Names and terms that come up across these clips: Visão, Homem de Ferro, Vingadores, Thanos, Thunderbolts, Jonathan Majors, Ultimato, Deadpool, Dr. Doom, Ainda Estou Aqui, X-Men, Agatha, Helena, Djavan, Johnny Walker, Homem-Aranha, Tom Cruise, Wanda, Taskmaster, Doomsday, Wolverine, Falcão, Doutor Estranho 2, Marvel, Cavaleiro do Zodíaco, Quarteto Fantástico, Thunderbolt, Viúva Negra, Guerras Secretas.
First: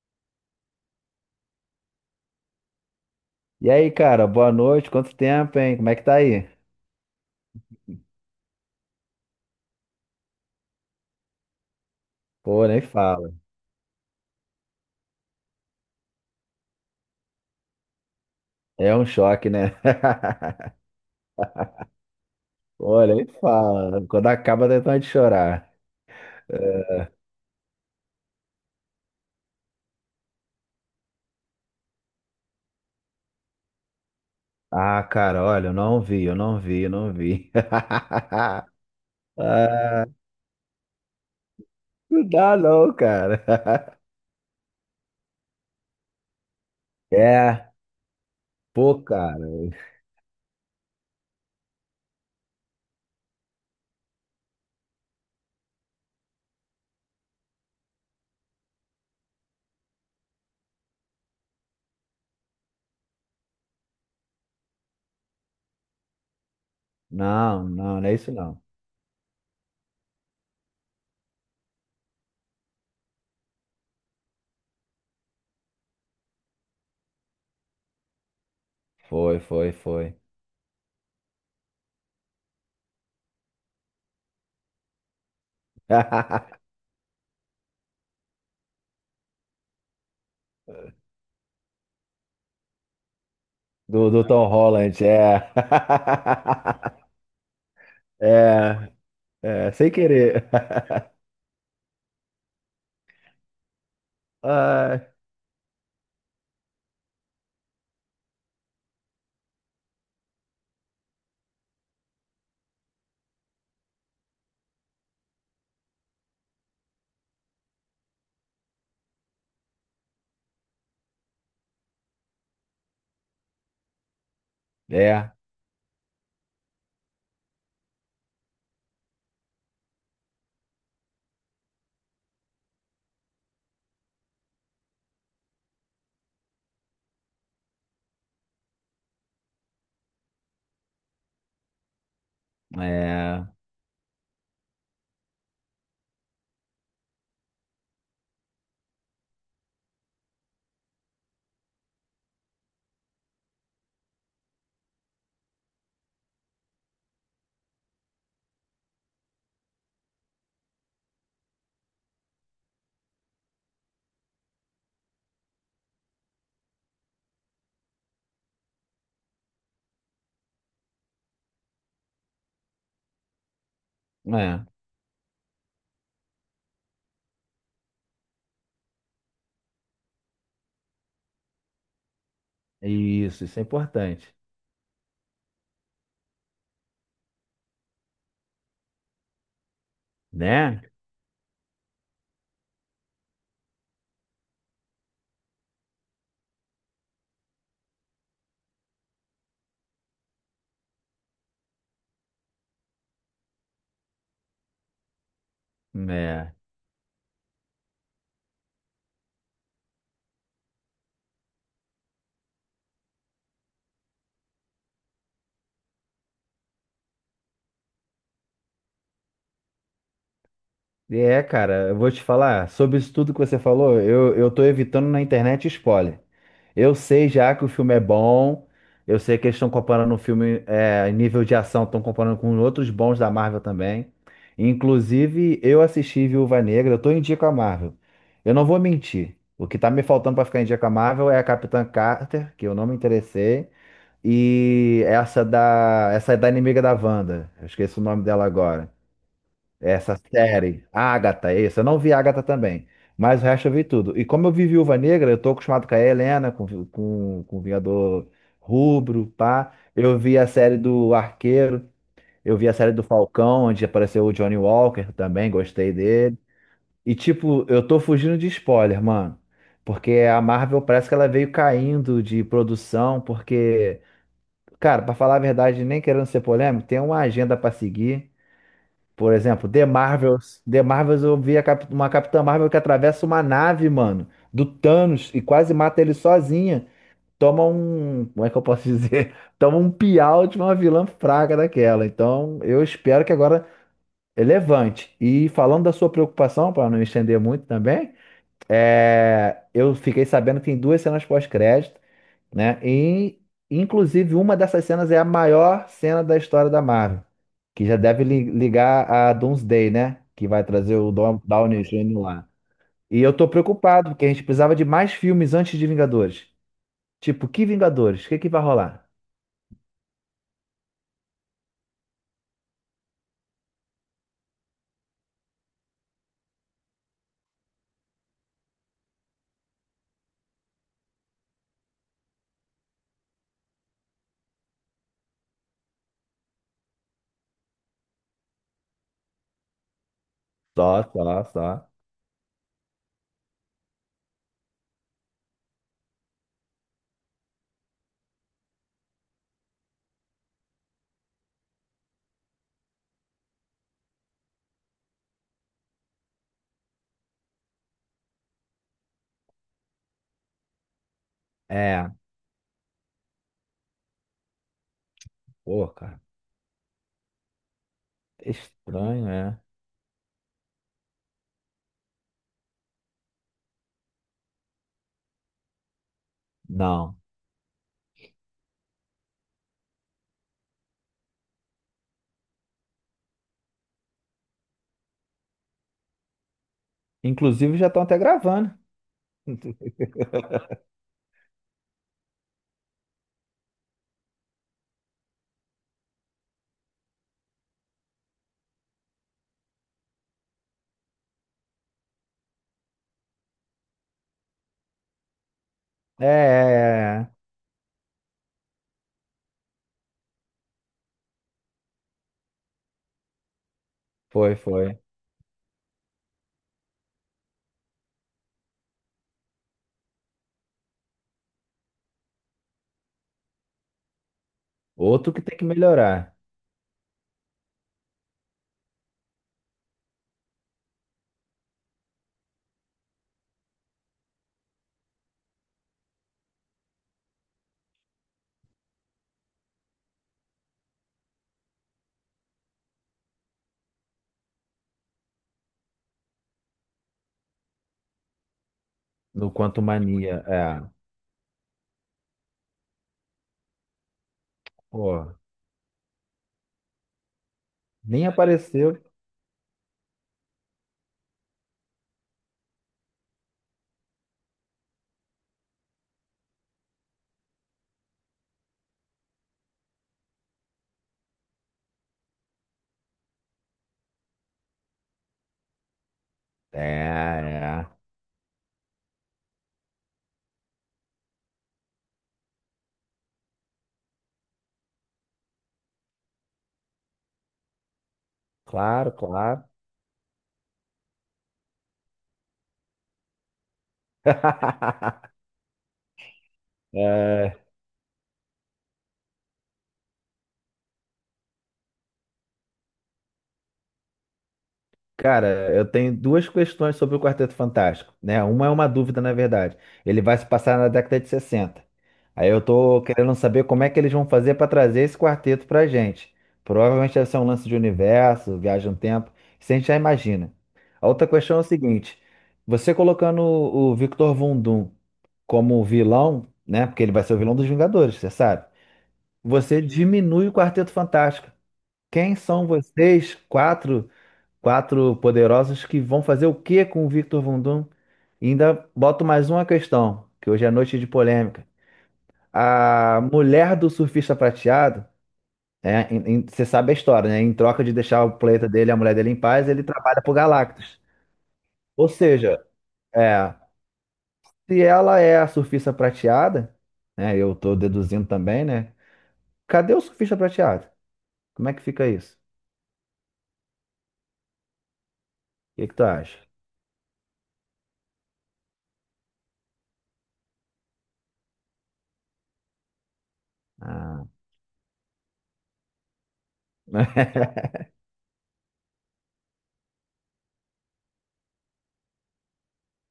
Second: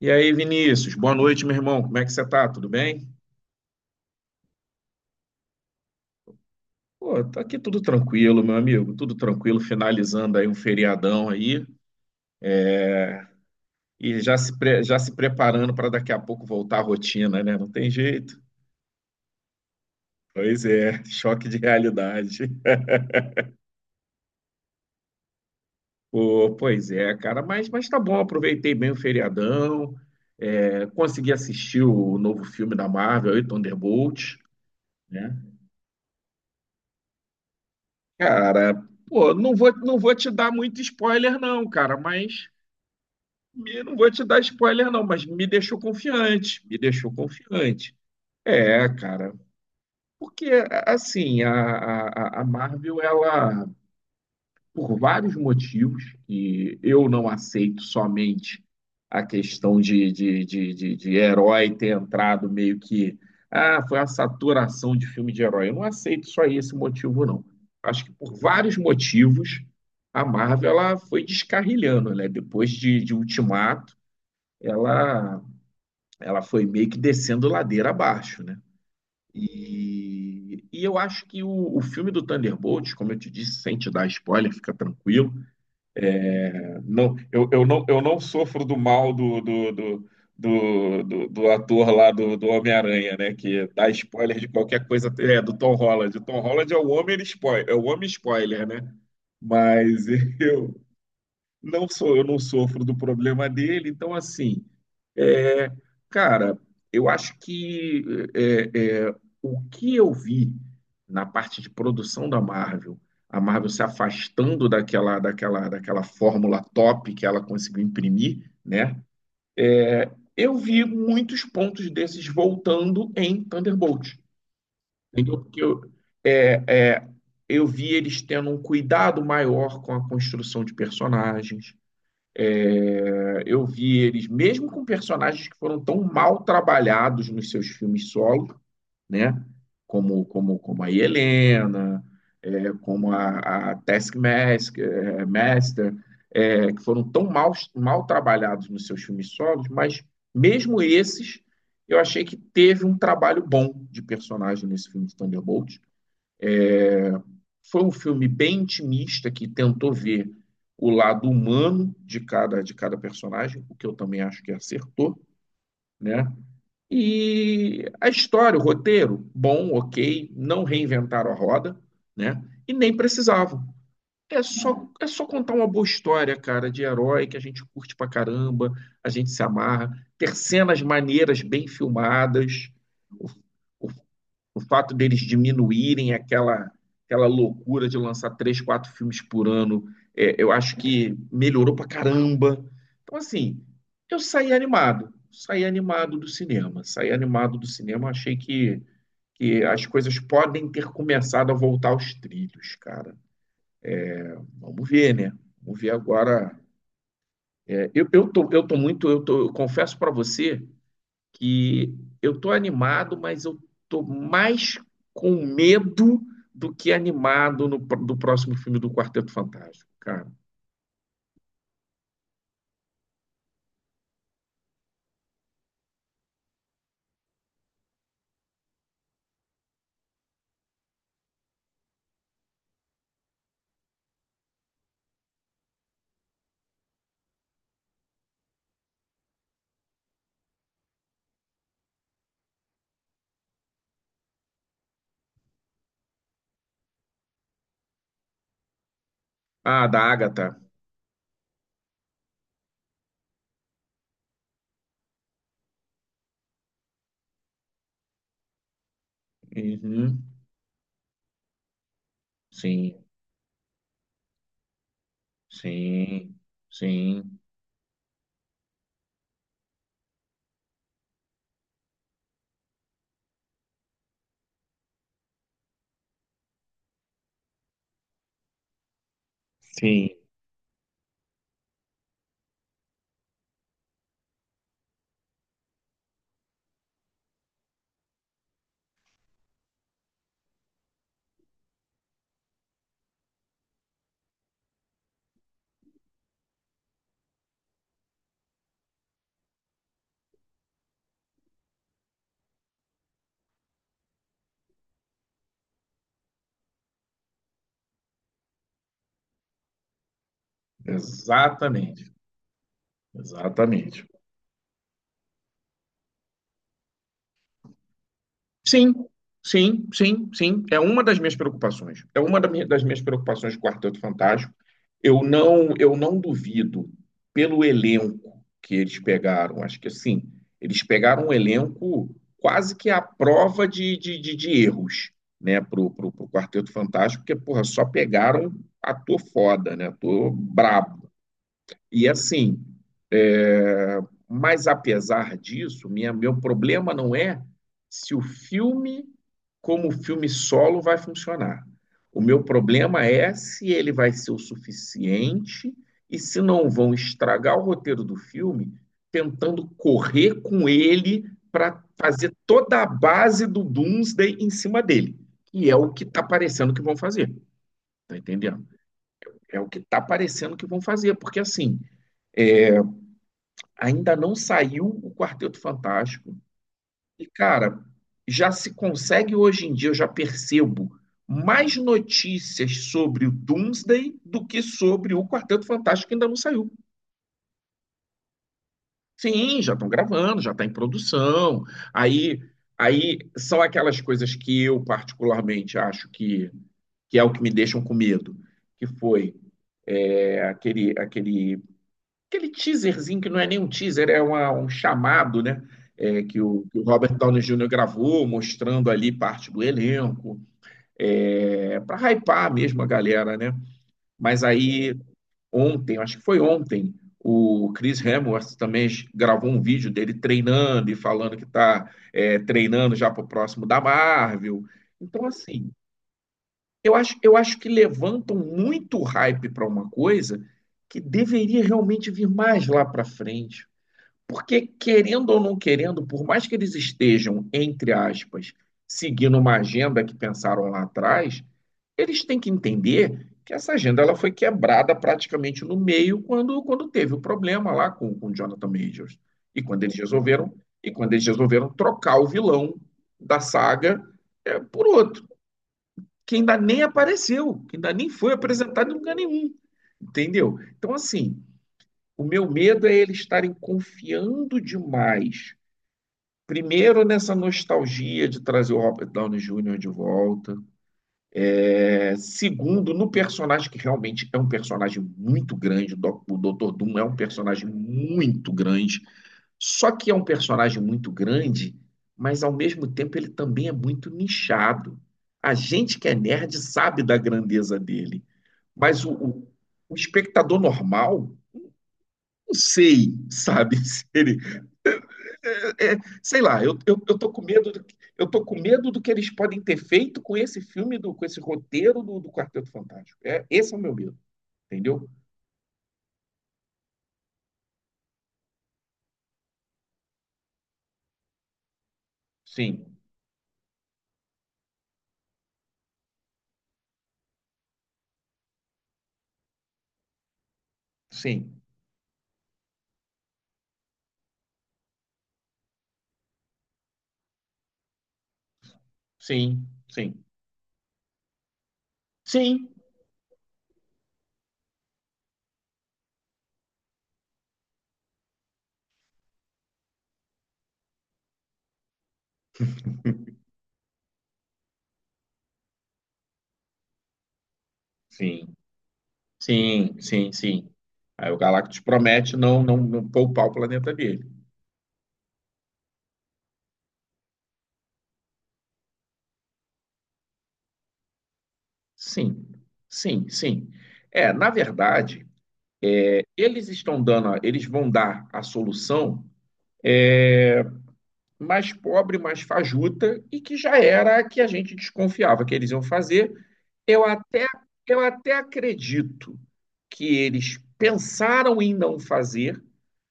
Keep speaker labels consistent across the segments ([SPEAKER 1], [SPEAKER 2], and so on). [SPEAKER 1] E aí, Vinícius, boa noite, meu irmão. Como é que você tá? Tudo bem?
[SPEAKER 2] E aí, cara, boa noite. Quanto tempo, hein? Como é que tá aí?
[SPEAKER 1] Pô, tá aqui tudo tranquilo, meu amigo. Tudo tranquilo, finalizando aí um feriadão aí
[SPEAKER 2] Pô, nem fala.
[SPEAKER 1] e já se preparando para daqui a pouco voltar à rotina, né? Não tem jeito.
[SPEAKER 2] É um choque, né?
[SPEAKER 1] Pois é, choque de realidade.
[SPEAKER 2] Pô, nem fala. Quando acaba, dá vontade de chorar.
[SPEAKER 1] Pô, pois
[SPEAKER 2] É.
[SPEAKER 1] é, cara, mas tá bom, aproveitei bem o feriadão, é, consegui assistir o novo filme da Marvel, aí, Thunderbolt,
[SPEAKER 2] Ah,
[SPEAKER 1] né?
[SPEAKER 2] cara, olha, eu não vi, eu não vi, eu não vi.
[SPEAKER 1] Cara, pô, não vou, não
[SPEAKER 2] Ah,
[SPEAKER 1] vou te dar muito spoiler, não, cara,
[SPEAKER 2] não
[SPEAKER 1] mas
[SPEAKER 2] dá não, cara.
[SPEAKER 1] me- não vou te dar spoiler, não, mas me deixou confiante, me deixou
[SPEAKER 2] É,
[SPEAKER 1] confiante. É,
[SPEAKER 2] pô,
[SPEAKER 1] cara,
[SPEAKER 2] cara.
[SPEAKER 1] porque assim, a Marvel, ela, por vários motivos, e eu não aceito somente a questão de herói ter entrado meio que, ah, foi a saturação de filme de herói. Eu não aceito só esse motivo, não.
[SPEAKER 2] Não, não,
[SPEAKER 1] Acho
[SPEAKER 2] não
[SPEAKER 1] que
[SPEAKER 2] é isso
[SPEAKER 1] por
[SPEAKER 2] não.
[SPEAKER 1] vários motivos, a Marvel, ela foi descarrilhando, né? Depois de Ultimato, ela ela foi meio que descendo ladeira abaixo, né?
[SPEAKER 2] Foi, foi, foi.
[SPEAKER 1] E eu acho que o filme do Thunderbolts, como eu te disse, sem te dar spoiler, fica tranquilo. É, não, eu não sofro do mal do ator lá do Homem-Aranha, né? Que dá
[SPEAKER 2] Do
[SPEAKER 1] spoiler de
[SPEAKER 2] Tom
[SPEAKER 1] qualquer
[SPEAKER 2] Holland,
[SPEAKER 1] coisa. É,
[SPEAKER 2] é.
[SPEAKER 1] do Tom Holland. O Tom Holland é o homem spoiler, é o homem spoiler, né?
[SPEAKER 2] É, é, sem
[SPEAKER 1] Mas
[SPEAKER 2] querer.
[SPEAKER 1] eu, não sou, eu não sofro do problema dele. Então, assim,
[SPEAKER 2] Ai.
[SPEAKER 1] é, cara, eu acho que é, é, o que eu vi na parte de produção da Marvel, a Marvel se afastando daquela fórmula top que ela conseguiu imprimir, né? Eu vi muitos pontos desses voltando em Thunderbolt.
[SPEAKER 2] É,
[SPEAKER 1] Entendeu? Porque eu, é, é, eu vi eles tendo um cuidado maior com a construção de personagens, é, eu vi eles, mesmo com personagens que foram tão mal trabalhados nos seus filmes solo, né? Como a Helena, é, como
[SPEAKER 2] é,
[SPEAKER 1] a Taskmaster, é, Master, é, que foram tão mal, mal trabalhados nos seus filmes solos, mas mesmo esses, eu achei que teve um trabalho bom de personagem nesse filme de Thunderbolt. Foi um filme bem intimista que tentou ver o lado humano de cada personagem, o que eu também acho que acertou, né? E a história, o roteiro, bom, ok, não reinventaram a roda, né? E nem precisavam.
[SPEAKER 2] é.
[SPEAKER 1] É só contar uma boa história, cara, de herói que a gente curte pra caramba, a gente se amarra, ter cenas maneiras bem filmadas. O,
[SPEAKER 2] Isso é
[SPEAKER 1] o
[SPEAKER 2] importante,
[SPEAKER 1] o fato deles diminuírem aquela loucura de lançar três, quatro filmes por ano, é, eu acho
[SPEAKER 2] né?
[SPEAKER 1] que melhorou pra caramba. Então, assim, eu saí animado do cinema, saí animado do cinema, achei que as coisas podem ter começado a voltar aos trilhos, cara. Vamos ver, né? Vamos ver
[SPEAKER 2] É.
[SPEAKER 1] agora. É, eu tô muito, eu tô, eu confesso pra você que eu tô animado, mas eu tô mais com medo do que animado no, pr- do próximo filme do Quarteto Fantástico, cara.
[SPEAKER 2] É, cara, eu vou te falar, sobre isso tudo que você falou, eu tô evitando na internet spoiler. Eu sei já que o filme é bom, eu sei que eles estão comparando o filme, é, em nível de ação, estão comparando com outros bons da Marvel também. Inclusive, eu assisti Viúva Negra, eu tô em dia com a Marvel. Eu não vou mentir, o que tá me faltando pra ficar em dia com a Marvel é a Capitã Carter, que eu não me interessei. E essa da, essa é da inimiga da Wanda. Eu esqueci o nome dela agora.
[SPEAKER 1] Ah,
[SPEAKER 2] É,
[SPEAKER 1] da
[SPEAKER 2] essa
[SPEAKER 1] Agatha.
[SPEAKER 2] série, Agatha, isso. Eu não vi Agatha também, mas o resto eu vi tudo. E como eu vi Viúva Negra, eu tô acostumado com a Helena, com o Vingador Rubro, pá. Eu
[SPEAKER 1] Uhum.
[SPEAKER 2] vi a série do Arqueiro, eu vi a série do
[SPEAKER 1] Sim,
[SPEAKER 2] Falcão, onde apareceu o Johnny Walker também, gostei
[SPEAKER 1] sim,
[SPEAKER 2] dele. E
[SPEAKER 1] sim,
[SPEAKER 2] tipo, eu tô fugindo de spoiler, mano. Porque a Marvel parece que ela veio caindo de produção, porque. Cara, pra falar a verdade, nem querendo ser polêmico, tem uma agenda pra seguir. Por exemplo, The
[SPEAKER 1] sim.
[SPEAKER 2] Marvels. The Marvels, eu vi a uma Capitã Marvel que atravessa uma nave, mano, do Thanos e quase mata ele sozinha. Toma um. Como é que eu posso dizer? Toma um piau de uma vilã fraca daquela. Então, eu espero que agora é levante. E falando da sua preocupação, pra não me estender muito também, é, eu fiquei sabendo que tem duas cenas pós-crédito, né? E, inclusive, uma dessas cenas é a maior cena da história da Marvel, que já deve ligar a Doomsday, né? Que vai trazer o Downey
[SPEAKER 1] Exatamente,
[SPEAKER 2] Jr. lá. E eu tô
[SPEAKER 1] exatamente.
[SPEAKER 2] preocupado, porque a gente precisava de mais filmes antes de Vingadores. Tipo, que Vingadores? O que que vai
[SPEAKER 1] Sim,
[SPEAKER 2] rolar?
[SPEAKER 1] sim, sim, sim. É uma das minhas preocupações. É uma das minhas preocupações com o Quarteto Fantástico. Eu não duvido pelo elenco que eles pegaram. Acho que assim, eles pegaram um elenco quase que à prova de erros, né, pro Quarteto Fantástico, porque, porra, só pegaram ator foda, né, ator
[SPEAKER 2] Só,
[SPEAKER 1] brabo.
[SPEAKER 2] só, só.
[SPEAKER 1] E assim, é, mas, apesar disso, meu problema não é se o filme, como filme solo, vai funcionar. O meu problema é se ele vai ser o suficiente e se não vão estragar o roteiro do filme tentando correr com ele para
[SPEAKER 2] É,
[SPEAKER 1] fazer toda a base do Doomsday em cima dele. E é
[SPEAKER 2] pô,
[SPEAKER 1] o que
[SPEAKER 2] cara,
[SPEAKER 1] está parecendo que vão fazer, tá entendendo?
[SPEAKER 2] estranho,
[SPEAKER 1] É
[SPEAKER 2] é.
[SPEAKER 1] o que está parecendo que vão fazer, porque assim, é, ainda não saiu o Quarteto Fantástico.
[SPEAKER 2] Não.
[SPEAKER 1] E, cara, já se consegue hoje em dia, eu já percebo mais notícias sobre o Doomsday do que sobre o Quarteto Fantástico que ainda não saiu.
[SPEAKER 2] Inclusive, já estão até gravando.
[SPEAKER 1] Sim, já estão gravando, já está em produção. Aí, aí são aquelas coisas que eu particularmente acho que é o que me deixam com medo, que foi é, aquele, aquele aquele teaserzinho que não é nem um teaser, um chamado, né? É,
[SPEAKER 2] É, é,
[SPEAKER 1] que o Robert
[SPEAKER 2] é, é.
[SPEAKER 1] Downey Jr. gravou, mostrando ali parte do elenco, é, para hypar mesmo a galera, né? Mas
[SPEAKER 2] Foi,
[SPEAKER 1] aí
[SPEAKER 2] foi.
[SPEAKER 1] ontem, acho que foi ontem, o Chris Hemsworth também gravou um vídeo dele treinando e falando que está treinando já para o próximo da Marvel. Então,
[SPEAKER 2] Outro que tem que
[SPEAKER 1] assim,
[SPEAKER 2] melhorar
[SPEAKER 1] eu acho que levantam muito hype para uma coisa que deveria realmente vir mais lá para frente. Porque, querendo ou não querendo, por mais que eles estejam, entre aspas, seguindo uma agenda que pensaram lá atrás, eles têm que entender que essa agenda ela foi quebrada praticamente no meio quando teve o problema lá com Jonathan Majors.
[SPEAKER 2] no
[SPEAKER 1] E
[SPEAKER 2] Quanto
[SPEAKER 1] quando eles
[SPEAKER 2] Mania.
[SPEAKER 1] resolveram,
[SPEAKER 2] É,
[SPEAKER 1] e quando eles resolveram trocar o vilão da saga é, por outro,
[SPEAKER 2] pô.
[SPEAKER 1] que ainda nem apareceu, que ainda nem
[SPEAKER 2] Nem
[SPEAKER 1] foi apresentado em
[SPEAKER 2] apareceu.
[SPEAKER 1] lugar nenhum. Entendeu? Então, assim, o meu medo é eles estarem confiando demais. Primeiro, nessa nostalgia de trazer o Robert Downey Jr. de volta. É, segundo, no personagem que realmente é um personagem muito grande. O Dr.
[SPEAKER 2] É,
[SPEAKER 1] Doom é um personagem
[SPEAKER 2] é.
[SPEAKER 1] muito grande. Só que é um personagem muito grande, mas ao mesmo tempo ele também é muito nichado. A gente que é nerd sabe da grandeza dele, mas
[SPEAKER 2] Claro, claro.
[SPEAKER 1] o espectador normal, não sei, sabe, se ele sei lá, eu tô com
[SPEAKER 2] É,
[SPEAKER 1] medo do, que- eu tô com medo do que eles podem ter feito com esse filme, com esse roteiro do Quarteto Fantástico. É, esse é o meu medo, entendeu?
[SPEAKER 2] cara, eu tenho duas questões sobre o Quarteto Fantástico, né? Uma é uma dúvida, na verdade. Ele vai se passar na década de 60. Aí eu
[SPEAKER 1] Sim,
[SPEAKER 2] tô querendo saber como é que eles vão fazer para trazer esse quarteto pra gente. Provavelmente deve ser um lance de universo, viagem no tempo, isso a gente já imagina. A outra questão
[SPEAKER 1] sim,
[SPEAKER 2] é o seguinte: você colocando o Victor Von Doom como vilão, né? Porque ele vai ser o vilão dos Vingadores, você sabe?
[SPEAKER 1] sim,
[SPEAKER 2] Você
[SPEAKER 1] sim,
[SPEAKER 2] diminui o Quarteto Fantástico. Quem são
[SPEAKER 1] sim,
[SPEAKER 2] vocês, quatro, quatro poderosos, que vão fazer o que com o Victor Von Doom? E ainda boto mais uma questão, que hoje é noite de polêmica. A mulher do surfista prateado, é, você sabe a história, né? Em troca de deixar o
[SPEAKER 1] sim,
[SPEAKER 2] planeta dele, a mulher dele em paz, ele
[SPEAKER 1] sim,
[SPEAKER 2] trabalha
[SPEAKER 1] sim,
[SPEAKER 2] pro
[SPEAKER 1] sim.
[SPEAKER 2] Galactus.
[SPEAKER 1] Aí o Galactus
[SPEAKER 2] Ou
[SPEAKER 1] promete
[SPEAKER 2] seja,
[SPEAKER 1] não poupar o
[SPEAKER 2] é,
[SPEAKER 1] planeta dele.
[SPEAKER 2] se ela é a surfista prateada, né? Eu tô deduzindo também, né? Cadê o surfista prateado? Como é que fica isso?
[SPEAKER 1] Sim, sim, sim. É, na verdade,
[SPEAKER 2] O que que tu acha?
[SPEAKER 1] eles vão dar a solução mais pobre, mais fajuta, e que já era
[SPEAKER 2] Ah.
[SPEAKER 1] a que a gente desconfiava que eles iam fazer. Eu até, eu até acredito que eles pensaram em não fazer,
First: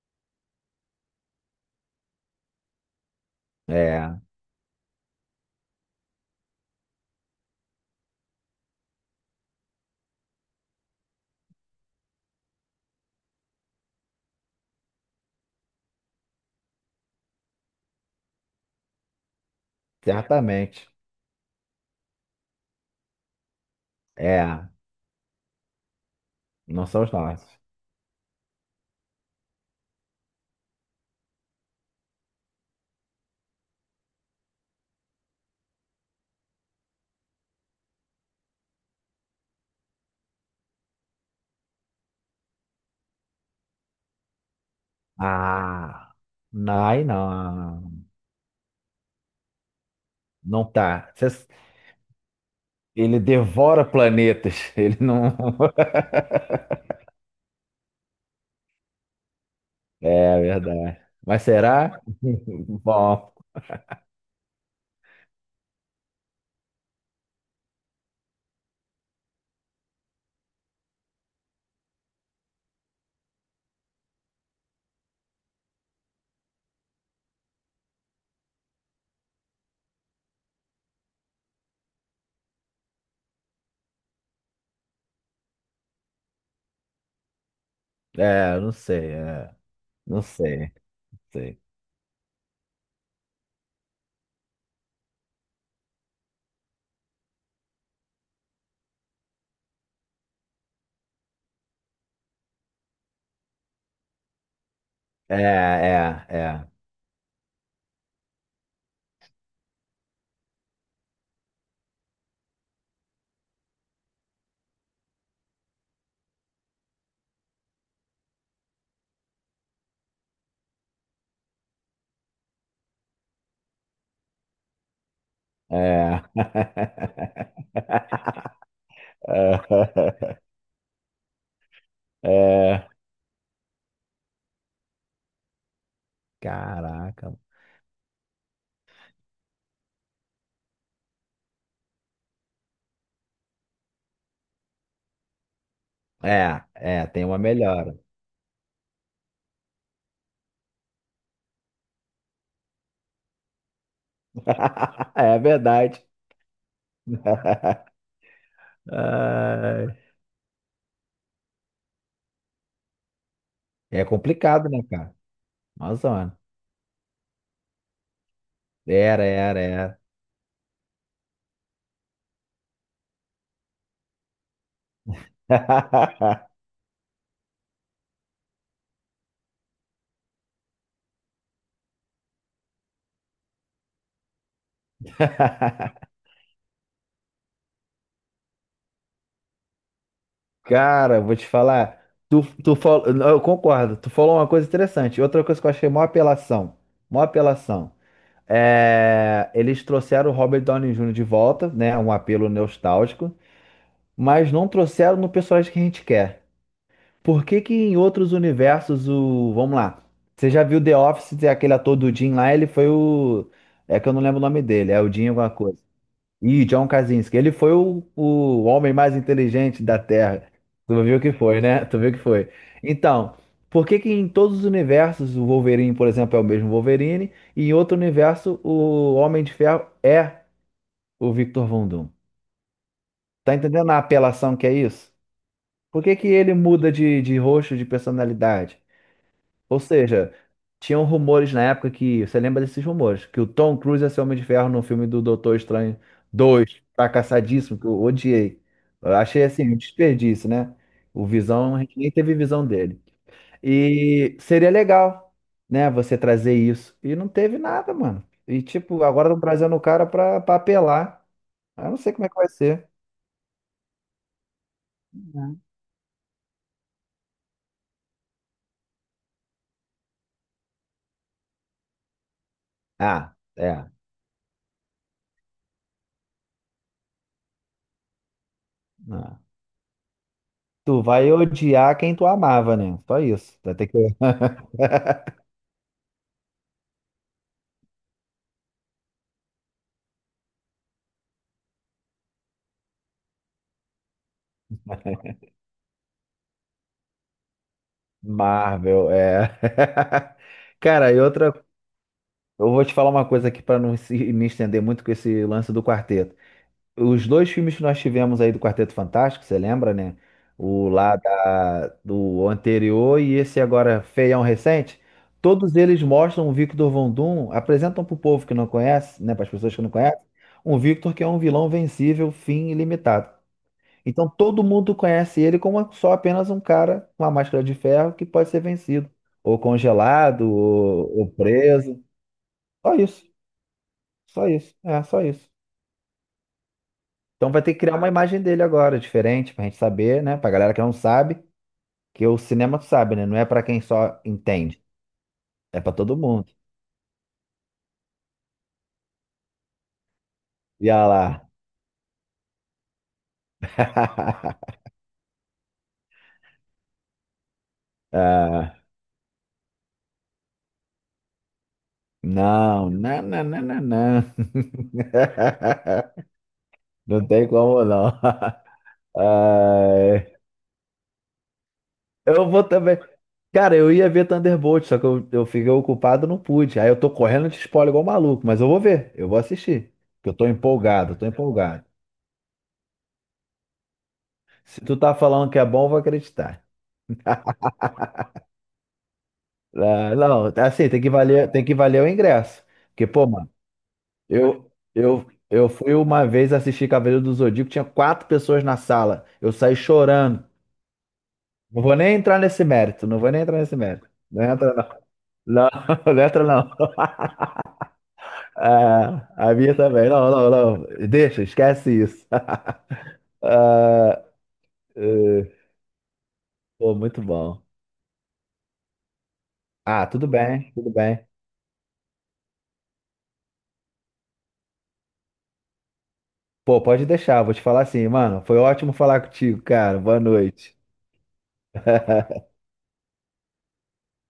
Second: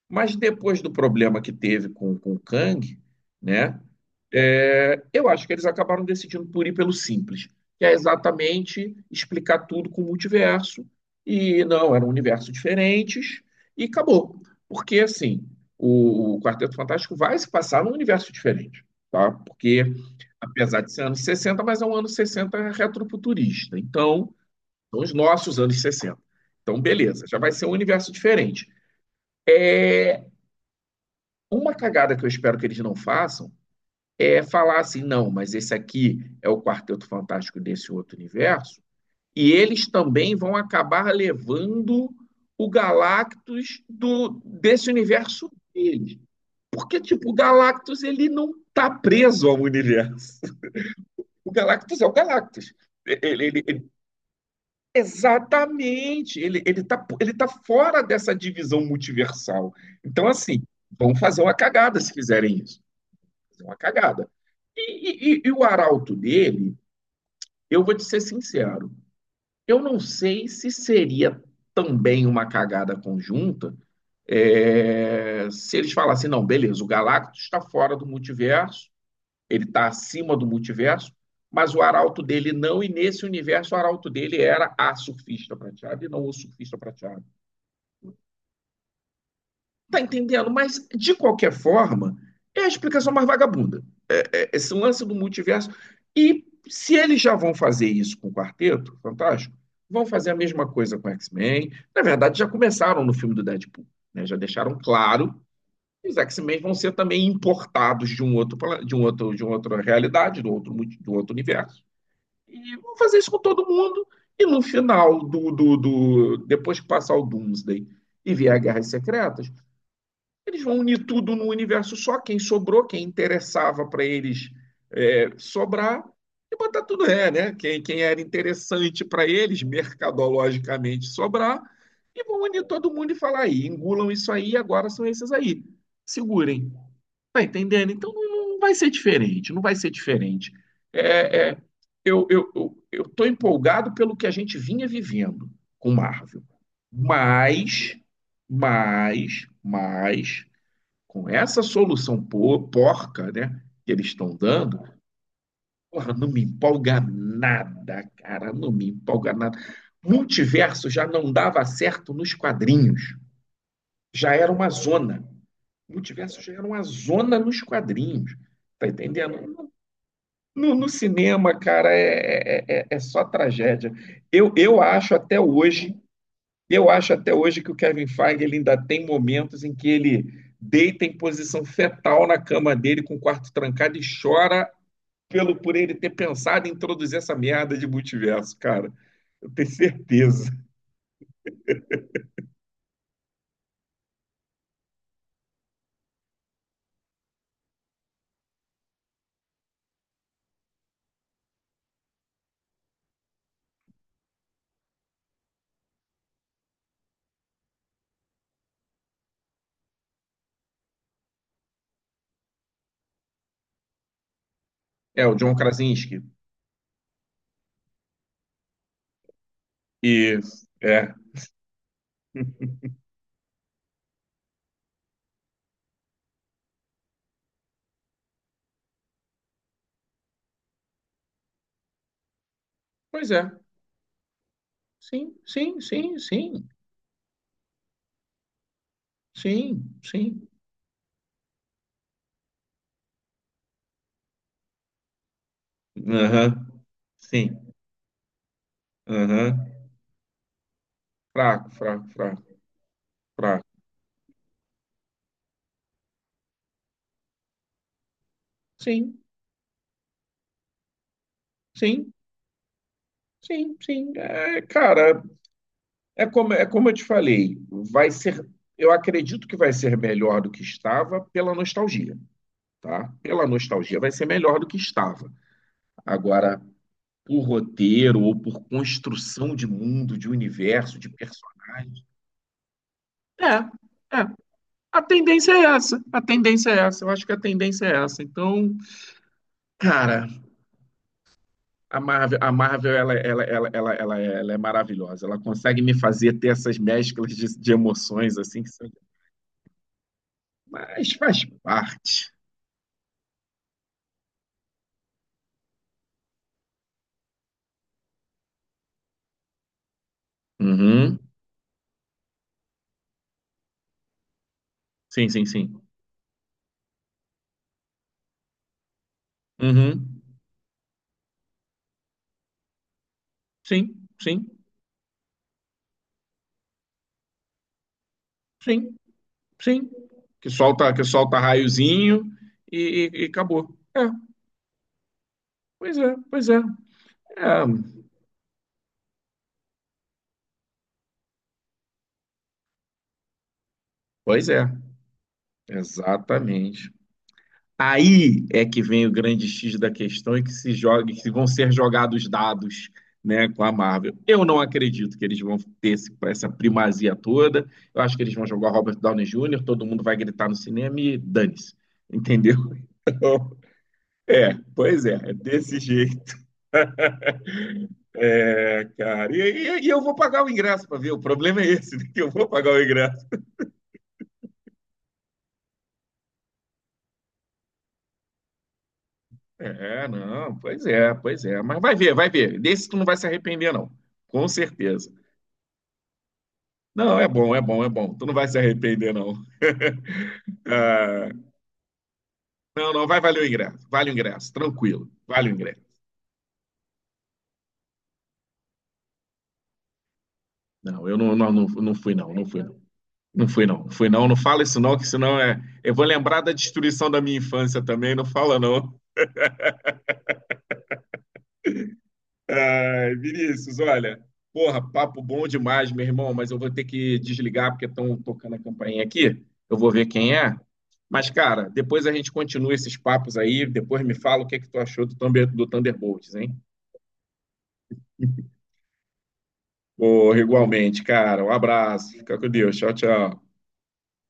[SPEAKER 1] mas depois do problema que teve com o Kang, né?
[SPEAKER 2] É,
[SPEAKER 1] É, eu acho que eles acabaram decidindo por ir pelo simples, que é exatamente explicar tudo com o multiverso. E não, eram universos diferentes e acabou. Porque, assim, o Quarteto Fantástico vai se passar num universo diferente, tá? Porque, apesar
[SPEAKER 2] certamente.
[SPEAKER 1] de ser anos 60, mas é um ano 60 retrofuturista. Então,
[SPEAKER 2] É,
[SPEAKER 1] são os nossos anos 60. Então,
[SPEAKER 2] não são os
[SPEAKER 1] beleza, já vai
[SPEAKER 2] nossos.
[SPEAKER 1] ser um universo diferente. É uma cagada que eu espero que eles não façam é, falar assim, não, mas esse aqui é o Quarteto Fantástico desse outro universo, e eles também vão acabar levando o Galactus desse universo
[SPEAKER 2] Ah,
[SPEAKER 1] dele.
[SPEAKER 2] não,
[SPEAKER 1] Porque,
[SPEAKER 2] aí
[SPEAKER 1] tipo, o Galactus
[SPEAKER 2] não,
[SPEAKER 1] ele não está preso ao universo.
[SPEAKER 2] não tá.
[SPEAKER 1] O Galactus é o Galactus.
[SPEAKER 2] Ele
[SPEAKER 1] Ele, ele,
[SPEAKER 2] devora
[SPEAKER 1] ele-
[SPEAKER 2] planetas. Ele não.
[SPEAKER 1] exatamente, ele tá fora dessa divisão multiversal. Então,
[SPEAKER 2] É
[SPEAKER 1] assim,
[SPEAKER 2] verdade.
[SPEAKER 1] vão fazer
[SPEAKER 2] Mas
[SPEAKER 1] uma cagada
[SPEAKER 2] será?
[SPEAKER 1] se fizerem isso,
[SPEAKER 2] Bom,
[SPEAKER 1] fazer uma cagada. E o arauto dele, eu vou te ser sincero, eu não sei se seria também uma cagada conjunta é, se eles falassem, não, beleza, o Galactus está fora do multiverso, ele está acima do multiverso, mas o arauto dele não, e nesse universo o arauto dele era a surfista prateada e não o surfista prateado.
[SPEAKER 2] é,
[SPEAKER 1] Tá
[SPEAKER 2] não
[SPEAKER 1] entendendo?
[SPEAKER 2] sei,
[SPEAKER 1] Mas, de qualquer
[SPEAKER 2] sei.
[SPEAKER 1] forma, é a explicação mais vagabunda, esse lance do multiverso. E se eles já vão fazer isso com o Quarteto Fantástico, vão fazer a mesma coisa com o X-Men. Na verdade, já começaram no filme do Deadpool, né? Já deixaram claro
[SPEAKER 2] É,
[SPEAKER 1] que os
[SPEAKER 2] é,
[SPEAKER 1] X-Men
[SPEAKER 2] é,
[SPEAKER 1] vão ser também importados de um outro de uma outra realidade, do outro universo. E vão fazer isso com todo mundo. E no final do depois que passar o Doomsday e vier a Guerras Secretas, eles vão unir tudo no universo só, quem sobrou, quem interessava para eles é, sobrar,
[SPEAKER 2] é.
[SPEAKER 1] e botar tudo é, né? Quem, quem era interessante para eles, mercadologicamente, sobrar, e vão unir
[SPEAKER 2] É,
[SPEAKER 1] todo mundo e falar aí, engulam isso aí, agora são esses aí. Segurem.
[SPEAKER 2] caraca.
[SPEAKER 1] Tá entendendo? Então não, não vai ser diferente, não vai ser diferente. É, é, eu tô empolgado pelo que a gente vinha vivendo com Marvel.
[SPEAKER 2] É, é, tem uma
[SPEAKER 1] Mas,
[SPEAKER 2] melhora.
[SPEAKER 1] mas com essa solução porca, né, que eles estão dando,
[SPEAKER 2] É verdade.
[SPEAKER 1] porra, não me empolga nada, cara, não me empolga nada.
[SPEAKER 2] Ai,
[SPEAKER 1] Multiverso já não dava certo nos quadrinhos,
[SPEAKER 2] é
[SPEAKER 1] já era uma
[SPEAKER 2] complicado, né, cara?
[SPEAKER 1] zona.
[SPEAKER 2] Nossa, mano.
[SPEAKER 1] Multiverso já era uma zona nos quadrinhos, tá
[SPEAKER 2] Era, era,
[SPEAKER 1] entendendo?
[SPEAKER 2] era.
[SPEAKER 1] No cinema, cara, é só tragédia. Eu, eu acho até hoje Eu acho até hoje que o Kevin Feige ele ainda tem momentos em que ele deita em posição fetal na cama dele com o quarto trancado e chora pelo por ele ter pensado em introduzir essa merda de multiverso, cara. Eu tenho certeza.
[SPEAKER 2] Cara, eu vou te falar. Eu concordo. Tu falou uma coisa interessante. Outra coisa que eu achei mó apelação. Mó apelação. Eles trouxeram o Robert Downey Jr. de volta, né? Um apelo nostálgico. Mas não trouxeram no personagem que a gente quer. Por que que em outros universos o. Vamos lá. Você já viu The Office, aquele ator do Jim lá, ele foi o. É que eu não lembro o nome dele, é o
[SPEAKER 1] É,
[SPEAKER 2] Jim
[SPEAKER 1] o
[SPEAKER 2] alguma
[SPEAKER 1] John
[SPEAKER 2] coisa.
[SPEAKER 1] Krasinski.
[SPEAKER 2] Ih, John Krasinski. Ele foi o homem mais inteligente da Terra.
[SPEAKER 1] Isso,
[SPEAKER 2] Tu
[SPEAKER 1] é.
[SPEAKER 2] viu que foi, né? Tu viu que foi. Então, por que que em todos os universos o Wolverine, por exemplo, é o mesmo Wolverine, e em outro universo o Homem de Ferro é o Victor Von Doom?
[SPEAKER 1] Pois é.
[SPEAKER 2] Tá entendendo a apelação que é isso?
[SPEAKER 1] Sim, sim,
[SPEAKER 2] Por que
[SPEAKER 1] sim,
[SPEAKER 2] que ele
[SPEAKER 1] sim,
[SPEAKER 2] muda de rosto, de personalidade? Ou
[SPEAKER 1] sim,
[SPEAKER 2] seja,
[SPEAKER 1] sim.
[SPEAKER 2] tinham rumores na época que, você lembra desses rumores, que o Tom Cruise ia ser Homem de Ferro no filme do Doutor Estranho
[SPEAKER 1] Aham,
[SPEAKER 2] 2,
[SPEAKER 1] sim,
[SPEAKER 2] fracassadíssimo, que eu odiei. Eu achei assim,
[SPEAKER 1] aham.
[SPEAKER 2] um desperdício, né? O
[SPEAKER 1] Fraco,
[SPEAKER 2] Visão, a gente
[SPEAKER 1] fraco,
[SPEAKER 2] nem teve
[SPEAKER 1] fraco,
[SPEAKER 2] visão dele.
[SPEAKER 1] fraco.
[SPEAKER 2] E seria legal, né, você trazer isso. E não teve nada, mano. E tipo,
[SPEAKER 1] Sim,
[SPEAKER 2] agora estão trazendo o cara pra apelar. Eu não
[SPEAKER 1] sim,
[SPEAKER 2] sei como é que vai ser.
[SPEAKER 1] sim, sim. É, cara, é como, é como eu te falei, vai ser, eu acredito que vai ser melhor do que estava pela nostalgia, tá?
[SPEAKER 2] Ah,
[SPEAKER 1] Pela
[SPEAKER 2] é.
[SPEAKER 1] nostalgia vai ser melhor do que estava. Agora, por roteiro ou por
[SPEAKER 2] Ah.
[SPEAKER 1] construção de mundo, de universo,
[SPEAKER 2] Tu
[SPEAKER 1] de
[SPEAKER 2] vai odiar
[SPEAKER 1] personagens,
[SPEAKER 2] quem tu amava, né? Só isso. Vai ter que.
[SPEAKER 1] é, é. A tendência é essa. A tendência é essa. Eu acho que a tendência é essa. Então, cara, a Marvel ela é maravilhosa. Ela consegue me fazer ter essas mesclas de emoções assim que são...
[SPEAKER 2] Marvel, é.
[SPEAKER 1] Mas
[SPEAKER 2] Cara, e
[SPEAKER 1] faz
[SPEAKER 2] outra,
[SPEAKER 1] parte.
[SPEAKER 2] eu vou te falar uma coisa aqui para não me estender muito com esse lance do quarteto. Os dois filmes que nós tivemos aí do Quarteto Fantástico, você lembra, né? O lá
[SPEAKER 1] Uhum.
[SPEAKER 2] do anterior e esse agora feião recente.
[SPEAKER 1] Sim, sim,
[SPEAKER 2] Todos
[SPEAKER 1] sim.
[SPEAKER 2] eles mostram o Victor Von Doom, apresentam para o povo que não conhece, né, para as pessoas que não conhecem,
[SPEAKER 1] Uhum.
[SPEAKER 2] um Victor que é um vilão vencível, fim ilimitado.
[SPEAKER 1] Sim,
[SPEAKER 2] Então
[SPEAKER 1] sim,
[SPEAKER 2] todo mundo conhece ele como só apenas um cara com uma máscara de ferro que pode ser
[SPEAKER 1] sim,
[SPEAKER 2] vencido, ou
[SPEAKER 1] sim. Que
[SPEAKER 2] congelado,
[SPEAKER 1] solta, que
[SPEAKER 2] ou
[SPEAKER 1] solta
[SPEAKER 2] preso.
[SPEAKER 1] raiozinho
[SPEAKER 2] Só isso,
[SPEAKER 1] e acabou. É,
[SPEAKER 2] só isso, é, só isso.
[SPEAKER 1] pois é, pois é.
[SPEAKER 2] Então vai ter que criar
[SPEAKER 1] É,
[SPEAKER 2] uma imagem dele agora, diferente, pra gente saber, né? Pra galera que não sabe, que o cinema tu sabe, né? Não é pra quem só
[SPEAKER 1] pois é.
[SPEAKER 2] entende, é pra todo mundo.
[SPEAKER 1] Exatamente. Aí é que vem o grande X da questão e que se
[SPEAKER 2] E olha
[SPEAKER 1] joga, que vão
[SPEAKER 2] lá.
[SPEAKER 1] ser jogados dados, né, com a Marvel. Eu não acredito que eles vão ter essa primazia toda. Eu acho que eles vão jogar
[SPEAKER 2] Ah,
[SPEAKER 1] Robert Downey Jr., todo mundo vai gritar no cinema e dane-se. Entendeu?
[SPEAKER 2] não, não, não, não, não, não.
[SPEAKER 1] É, pois é, é desse jeito.
[SPEAKER 2] Não tem como não.
[SPEAKER 1] É, cara, e eu vou
[SPEAKER 2] Ai,
[SPEAKER 1] pagar o ingresso para ver, o problema é esse, né, que eu vou
[SPEAKER 2] eu vou
[SPEAKER 1] pagar o
[SPEAKER 2] também.
[SPEAKER 1] ingresso.
[SPEAKER 2] Cara, eu ia ver Thunderbolt, só que eu fiquei ocupado, não pude. Aí eu tô correndo de spoiler igual maluco, mas eu vou ver, eu vou assistir.
[SPEAKER 1] É,
[SPEAKER 2] Porque eu tô
[SPEAKER 1] não,
[SPEAKER 2] empolgado, eu tô
[SPEAKER 1] pois é, mas
[SPEAKER 2] empolgado.
[SPEAKER 1] vai ver, vai ver. Desse tu não vai se arrepender, não, com
[SPEAKER 2] Se tu
[SPEAKER 1] certeza.
[SPEAKER 2] tá falando que é bom, eu vou acreditar.
[SPEAKER 1] Não, é bom, é bom, é bom, tu não vai se arrepender, não.
[SPEAKER 2] Ah, não, assim,
[SPEAKER 1] Ah,
[SPEAKER 2] tem que valer o ingresso.
[SPEAKER 1] não,
[SPEAKER 2] Porque,
[SPEAKER 1] não, vai
[SPEAKER 2] pô,
[SPEAKER 1] valer o
[SPEAKER 2] mano,
[SPEAKER 1] ingresso, vale o ingresso,
[SPEAKER 2] eu,
[SPEAKER 1] tranquilo,
[SPEAKER 2] eu,
[SPEAKER 1] vale o
[SPEAKER 2] eu
[SPEAKER 1] ingresso.
[SPEAKER 2] fui uma vez assistir Cavaleiro do Zodíaco, tinha quatro pessoas na sala. Eu saí chorando.
[SPEAKER 1] Não, eu não, não, não,
[SPEAKER 2] Não
[SPEAKER 1] não
[SPEAKER 2] vou
[SPEAKER 1] fui,
[SPEAKER 2] nem
[SPEAKER 1] não,
[SPEAKER 2] entrar
[SPEAKER 1] não fui,
[SPEAKER 2] nesse
[SPEAKER 1] não.
[SPEAKER 2] mérito, não vou nem
[SPEAKER 1] Não
[SPEAKER 2] entrar
[SPEAKER 1] fui,
[SPEAKER 2] nesse
[SPEAKER 1] não,
[SPEAKER 2] mérito.
[SPEAKER 1] fui, não, não
[SPEAKER 2] Não
[SPEAKER 1] fala
[SPEAKER 2] entra,
[SPEAKER 1] isso,
[SPEAKER 2] não.
[SPEAKER 1] não, que senão é.
[SPEAKER 2] Não,
[SPEAKER 1] Eu vou
[SPEAKER 2] não
[SPEAKER 1] lembrar
[SPEAKER 2] entra,
[SPEAKER 1] da
[SPEAKER 2] não.
[SPEAKER 1] destruição da minha infância também, não fala, não.
[SPEAKER 2] Ah, a minha também. Não, não, não. Deixa, esquece isso.
[SPEAKER 1] Ai, Vinícius, olha,
[SPEAKER 2] Ah,
[SPEAKER 1] porra, papo bom
[SPEAKER 2] eh,
[SPEAKER 1] demais, meu irmão, mas eu vou ter
[SPEAKER 2] pô,
[SPEAKER 1] que
[SPEAKER 2] muito bom.
[SPEAKER 1] desligar porque estão tocando a campainha aqui. Eu vou ver
[SPEAKER 2] Ah, tudo
[SPEAKER 1] quem é.
[SPEAKER 2] bem, tudo bem.
[SPEAKER 1] Mas, cara, depois a gente continua esses papos aí. Depois me fala o que é que tu achou do, Thunder, do Thunderbolts, hein?
[SPEAKER 2] Pô, pode deixar, vou te falar assim, mano. Foi ótimo falar contigo, cara. Boa
[SPEAKER 1] Porra,
[SPEAKER 2] noite.
[SPEAKER 1] igualmente, cara. Um abraço. Fica com Deus. Tchau, tchau.